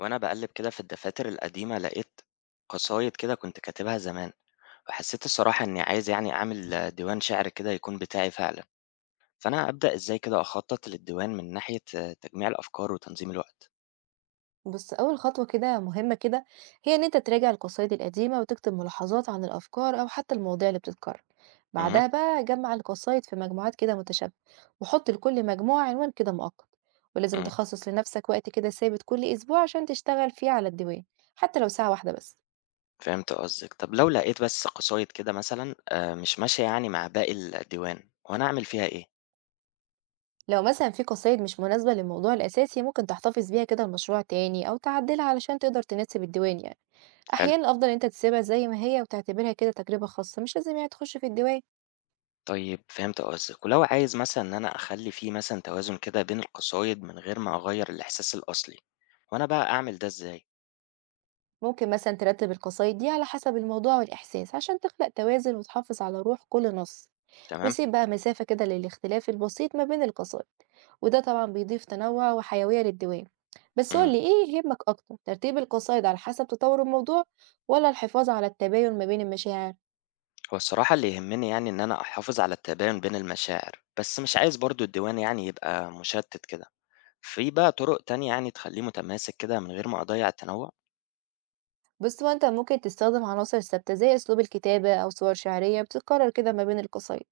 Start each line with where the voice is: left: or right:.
left: وأنا باقلِّب كده في الدفاتر القديمة، لقيت قصايد كده كنت كاتبها زمان، وحسّيت الصراحة إنّي عايز يعني أعمل ديوان شِعر كده يكون بتاعي فعلًا، فأنا أبدأ إزاي كده أخطّط للديوان من ناحية تجميع الأفكار وتنظيم الوقت؟
right: بُص، أول خطوة كده مهمة كده هي إن أنت تراجع القصايد القديمة وتكتب ملاحظات عن الأفكار أو حتى المواضيع اللي بتتكرر،
left: اهم،
right: بعدها بقى جمّع القصايد في مجموعات كده متشابهة، وحُط لكل مجموعة عنوان كده مؤقت، ولازم
left: إمم،
right: تخصص لنفسك وقت كده ثابت كل أسبوع عشان تشتغل فيه على الديوان، حتى لو ساعة واحدة بس.
left: فهمت قصدِك. طَب لو لقيت بس قصايد كده مثلًا مش ماشية يعني مع باقي الديوان، هو أنا أعمل فيها إيه؟
right: لو مثلًا في قصايد مش مناسبة للموضوع الأساسي ممكن تحتفظ بيها كده لمشروع تاني أو تعدلها علشان تقدر تناسب الديوان يعني.
left: حلو،
right: أحيانًا الأفضل إن أنت تسيبها زي ما هي وتعتبرها كده تجربة خاصة، مش لازم يعني تخش في الديوان.
left: طيب فهمت قصدِك. ولو عايز مثلًا إن أنا أخلّي في مثلًا توازن كده بين القصايد من غير ما أغيّر الإحساس الأصلي، هو أنا بقى أعمل ده إزاي؟
right: ممكن مثلا ترتب القصايد دي على حسب الموضوع والإحساس عشان تخلق توازن وتحافظ على روح كل نص،
left: تمام؟
right: ويسيب بقى مسافة كده للاختلاف البسيط ما بين القصائد، وده طبعا بيضيف تنوع وحيوية للدوام. بس
left: إمم.
right: قولي ايه يهمك أكتر، ترتيب القصايد على حسب تطور الموضوع ولا الحفاظ على التباين ما بين المشاعر؟
left: هو الصراحة اللي يهمني يعني إن أنا أحافظ على التباين بين المشاعر، بس مش عايز برضه الديوان يعني يبقى مُشتِّت كده. في بقى طُرق تانية يعني تخلّيه متماسك كده من غير ما أضيّع التنوُّع؟
right: بص هو انت ممكن تستخدم عناصر ثابتة زي أسلوب الكتابة أو صور شعرية بتتكرر كده ما بين القصايد.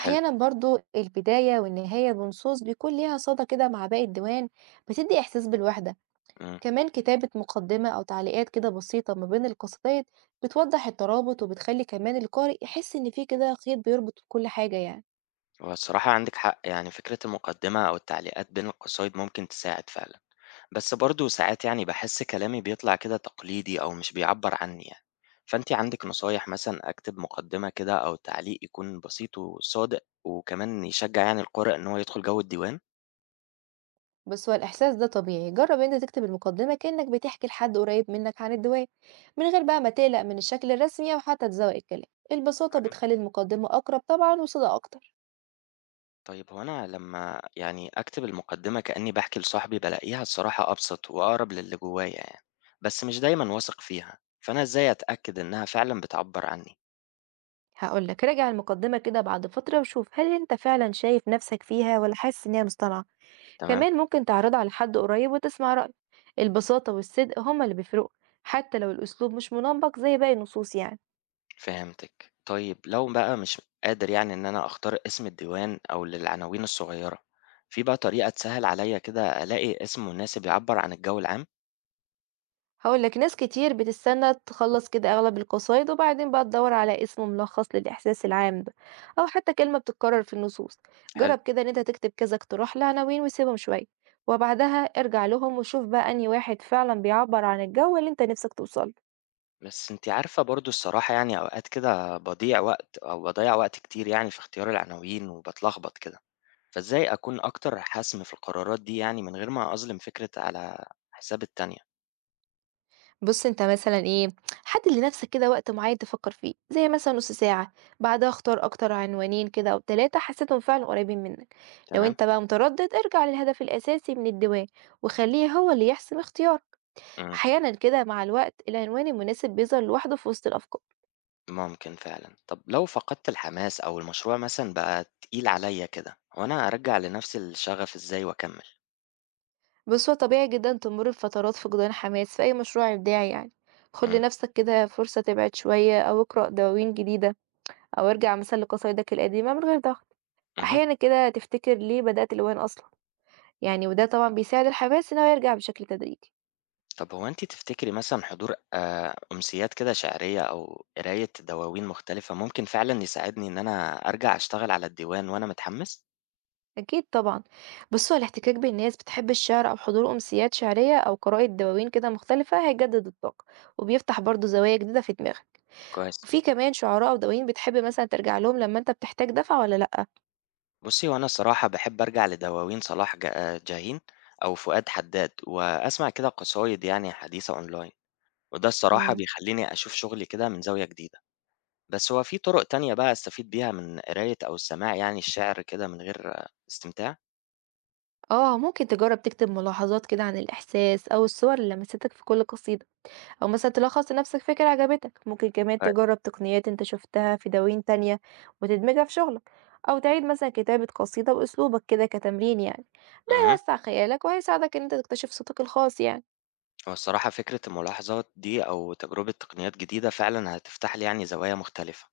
left: حلو،
right: برضو البداية والنهاية بنصوص بيكون ليها صدى كده مع باقي الديوان، بتدي إحساس بالوحدة.
left: إمم.
right: كمان كتابة مقدمة أو تعليقات كده بسيطة ما بين القصيدات بتوضح الترابط، وبتخلي كمان القارئ يحس إن في كده خيط بيربط كل حاجة يعني.
left: هو الصراحة عندِك حق، يعني فكرة المقدِّمة أو التعليقات بين القصايد ممكن تساعد فعلًا، بس برضه ساعات يعني باحس كلامي بيطلع كده تقليدي أو مش بيعبّر عنّي يعني، فأنتِ عندِك نصايح مثلًا أكتب مقدِّمة كده أو تعليق يكون بسيط وصادق وكمان يشجّع يعني القارئ إن هو يدخُل جَوّ الديوان؟
right: بس هو الإحساس ده طبيعي، جرب إنت تكتب المقدمة كأنك بتحكي لحد قريب منك عن الدواء، من غير بقى ما تقلق من الشكل الرسمي أو حتى تزوق الكلام. البساطة بتخلي المقدمة أقرب طبعا وصدق أكتر.
left: طيب هو أنا لمّا يعني أكتب المقدمة كأني باحكي لصاحبي بالاقيها الصراحة أبسط وأقرب للي جوايا يعني، بس مش دايمًا واثق فيها، فأنا إزاي أتأكد إنها فعلًا بتعبّر عني؟
right: هقولك، راجع المقدمة كده بعد فترة وشوف هل أنت فعلا شايف نفسك فيها ولا حاسس إن هي مصطنعة.
left: تمام،
right: كمان ممكن تعرضها على حد قريب وتسمع رأيه. البساطة والصدق هما اللي بيفرقوا، حتى لو الأسلوب مش منمق زي باقي النصوص يعني.
left: فهمتِك. طيب لو بقى مش قادر يعني إن أنا أختار اسم الديوان أو للعناوين الصغيرة، في بقى طريقة تسهّل عليَّ كده ألاقي اسم مناسب يعبّر عن الجو العام؟
right: هقولك، ناس كتير بتستنى تخلص كده أغلب القصايد وبعدين بقى تدور على اسم ملخص للإحساس العام ده، أو حتى كلمة بتتكرر في النصوص.
left: حلو،
right: جرب كده إن أنت تكتب كذا اقتراح لعناوين وسيبهم شوية، وبعدها ارجع لهم وشوف بقى أنهي واحد فعلا بيعبر عن الجو اللي أنت نفسك توصله.
left: بس أنتِ عارفة برضه الصراحة يعني أوقات كده باضيع وقت أو باضيّع وقت كتير يعني في اختيار العناوين وباتلخبط كده. فإزاي أكون أكتر حَسم في القرارات دي يعني من غير ما أظلم فكرة على حساب التانية،
right: بُص أنت مثلًا إيه، حدِّد لنفسك كده وقت معيّن تفكّر فيه، زي مثلًا نُص ساعة، بعدها اختار أكتر عنوانين كده أو 3 حسيتهم فعلًا قريبين منك. لو
left: تمام؟
right: أنت بقى متردد ارجع للهدف الأساسي من الدِوان وخلّيه هو اللي يحسم اختيارك.
left: إمم،
right: أحيانًا كده مع الوقت العنوان المناسب بيظهر لوحده في وسط الأفكار.
left: ممكن فعلًا. طب لو فقدت الحماس أو المشروع مثلًا بقى تقيل عليّا كده، هو أنا أرجّع لنفسي الشغف إزاي وأكمّل؟
right: بس هو طبيعي جدًا تمُر بفترات فقدان حماس في أي مشروع إبداعي يعني. خُد
left: إمم،
right: لنفسك كده فرصة تبعد شوية أو اقرأ دواوين جديدة، أو ارجع مثلًا لقصايدك القديمة من غير ضغط.
left: اهم.
right: أحيانًا كده تفتكر ليه بدأت الألوان أصلًا. يعني وده طبعًا بيساعد الحماس إن هو يرجع بشكل تدريجي.
left: طب هو أنتِ تفتكري مثلًا حضور أمسيّات كده شعرية أو قراية دواوين مختلفة ممكن فعلًا يساعدني إن أنا أرجع أشتغل على الديوان وأنا متحمّس؟
right: أكيد طبعًا. بُص، هو الاحتكاك بين ناس بتحب الشعر أو حضور أمسيات شعرية أو قراءة دواوين كده مختلفة هيجدد الطاقة، وبيفتح برضه زوايا جديدة في دماغك.
left: كويس.
right: وفي كمان شعراء ودواوين بتحب مثلًا ترجع لهم لما أنت بتحتاج دفعة والّا لأ؟
left: بُصّي، هو أنا الصراحة باحب أرجع لدواوين صلاح جا آه، جاهين أو فؤاد حداد، وأسمع كده قصايد يعني حديثة أونلاين، وده الصراحة
right: إمم.
left: بيخلّيني أشوف شغلي كده من زاوية جديدة، بس هو في طرق تانية بقى أستفيد بيها من قراية أو السماع يعني الشعر كده من غير استمتاع؟
right: آه، ممكن تجرب تكتب ملاحظات كده عن الإحساس أو الصور اللي لمستك في كل قصيدة. أو مثلًا تلخّص لنفسك فكرة عجبتك، ممكن كمان
left: طيب.
right: تجرّب تقنيات أنت شُفتها في دواوين تانية وتدمجها في شغلك، أو تعيد مثلًا كتابة قصيدة بأسلوبك كده كتمرين يعني، ده
left: اهم.
right: هيوسّع خيالك وهيساعدك إن أنت تكتشف صوتك الخاص يعني.
left: هو الصراحة فكرة الملاحظات دي أو تجربة تقنيات جديدة فعلا هتفتح لي يعني زوايا مختلفة،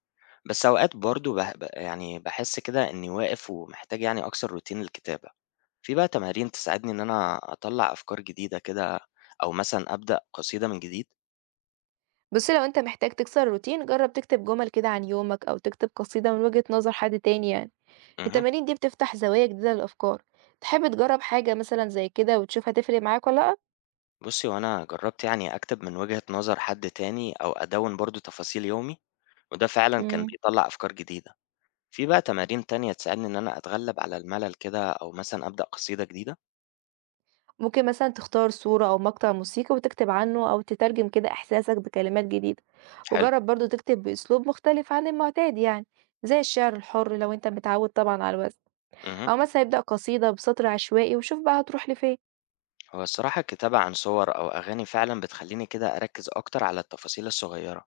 left: بس أوقات برضو يعني بحس كده إني واقف ومحتاج يعني أكسر روتين الكتابة. في بقى تمارين تساعدني إن أنا أطلع أفكار جديدة كده أو مثلا أبدأ قصيدة من جديد؟
right: بُص لو أنت محتاج تكسر الروتين جرّب تكتب جمل كده عن يومك أو تكتب قصيدة من وجهة نظر حد تاني يعني.
left: امم،
right: التمارين دي بتفتح زوايا جديدة للأفكار. تحب تجرّب حاجة مثلًا زي كده وتشوف هتفرق معاك والّا لأ؟
left: بصي وأنا جربت يعني أكتب من وجهة نظر حد تاني أو أدون برضو تفاصيل يومي وده فعلا كان
right: إمم.
left: بيطلع أفكار جديدة. في بقى تمارين تانية تساعدني إن أنا أتغلب على الملل كده أو مثلا أبدأ قصيدة جديدة؟
right: ممكن مثلا تختار صورة أو مقطع موسيقي وتكتب عنه أو تترجم كده إحساسك بكلمات جديدة.
left: حلو،
right: وجرب برضو تكتب بأسلوب مختلف عن المعتاد يعني، زي الشعر الحر لو انت متعود طبعا على الوزن.
left: امم،
right: أو مثلا ابدأ قصيدة بسطر عشوائي وشوف بقى هتروح لفين.
left: هو الصراحة الكتابة عن صور أو أغاني فعلا بتخليني كده أركز أكتر على التفاصيل الصغيرة،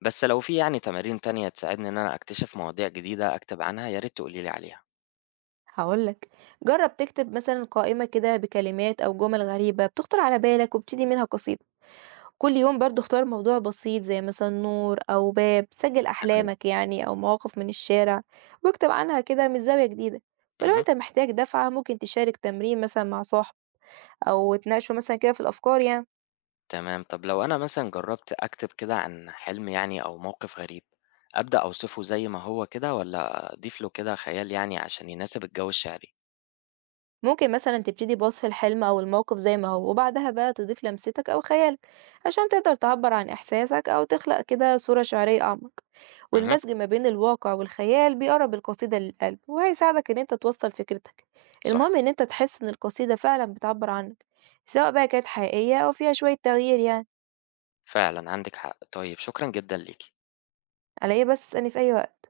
left: بس لو في يعني تمارين تانية تساعدني إن أنا أكتشف مواضيع جديدة أكتب عنها يا ريت تقوليلي عليها.
right: هقولك، جرب تكتب مثلا قائمة كده بكلمات أو جمل غريبة بتخطر على بالك وابتدي منها قصيدة. كل يوم برضه اختار موضوع بسيط زي مثلًا نور أو باب، سجل
left: تمام،
right: أحلامك يعني أو مواقف من الشارع، واكتب عنها كده من زاوية جديدة. ولو
left: مه.
right: أنت محتاج دفعة ممكن تشارك تمرين مثلًا مع صاحب أو تناقشه مثلًا كده في الأفكار يعني.
left: تمام، طب لو أنا مثلا جربت أكتب كده عن حلم يعني أو موقف غريب، أبدأ أوصفه زي ما هو كده ولا أضيف له كده خيال يعني عشان يناسب الجو الشعري؟
right: ممكن مثلا تبتدي بوصف الحلم أو الموقف زي ما هو وبعدها بقى تضيف لمستك أو خيالك عشان تقدر تعبر عن إحساسك أو تخلق كده صورة شعرية أعمق.
left: مه.
right: والمزج ما بين الواقع والخيال بيقرب القصيدة للقلب وهيساعدك إن أنت توصل فكرتك. المهم
left: صح.
right: إن أنت تحس إن القصيدة فعلا بتعبر عنك، سواء بقى كانت حقيقية أو فيها شوية تغيير يعني.
left: فعلا عندك حق، طيب شكرا جدا ليكي.
right: على إيه بس، أسألني في أي وقت.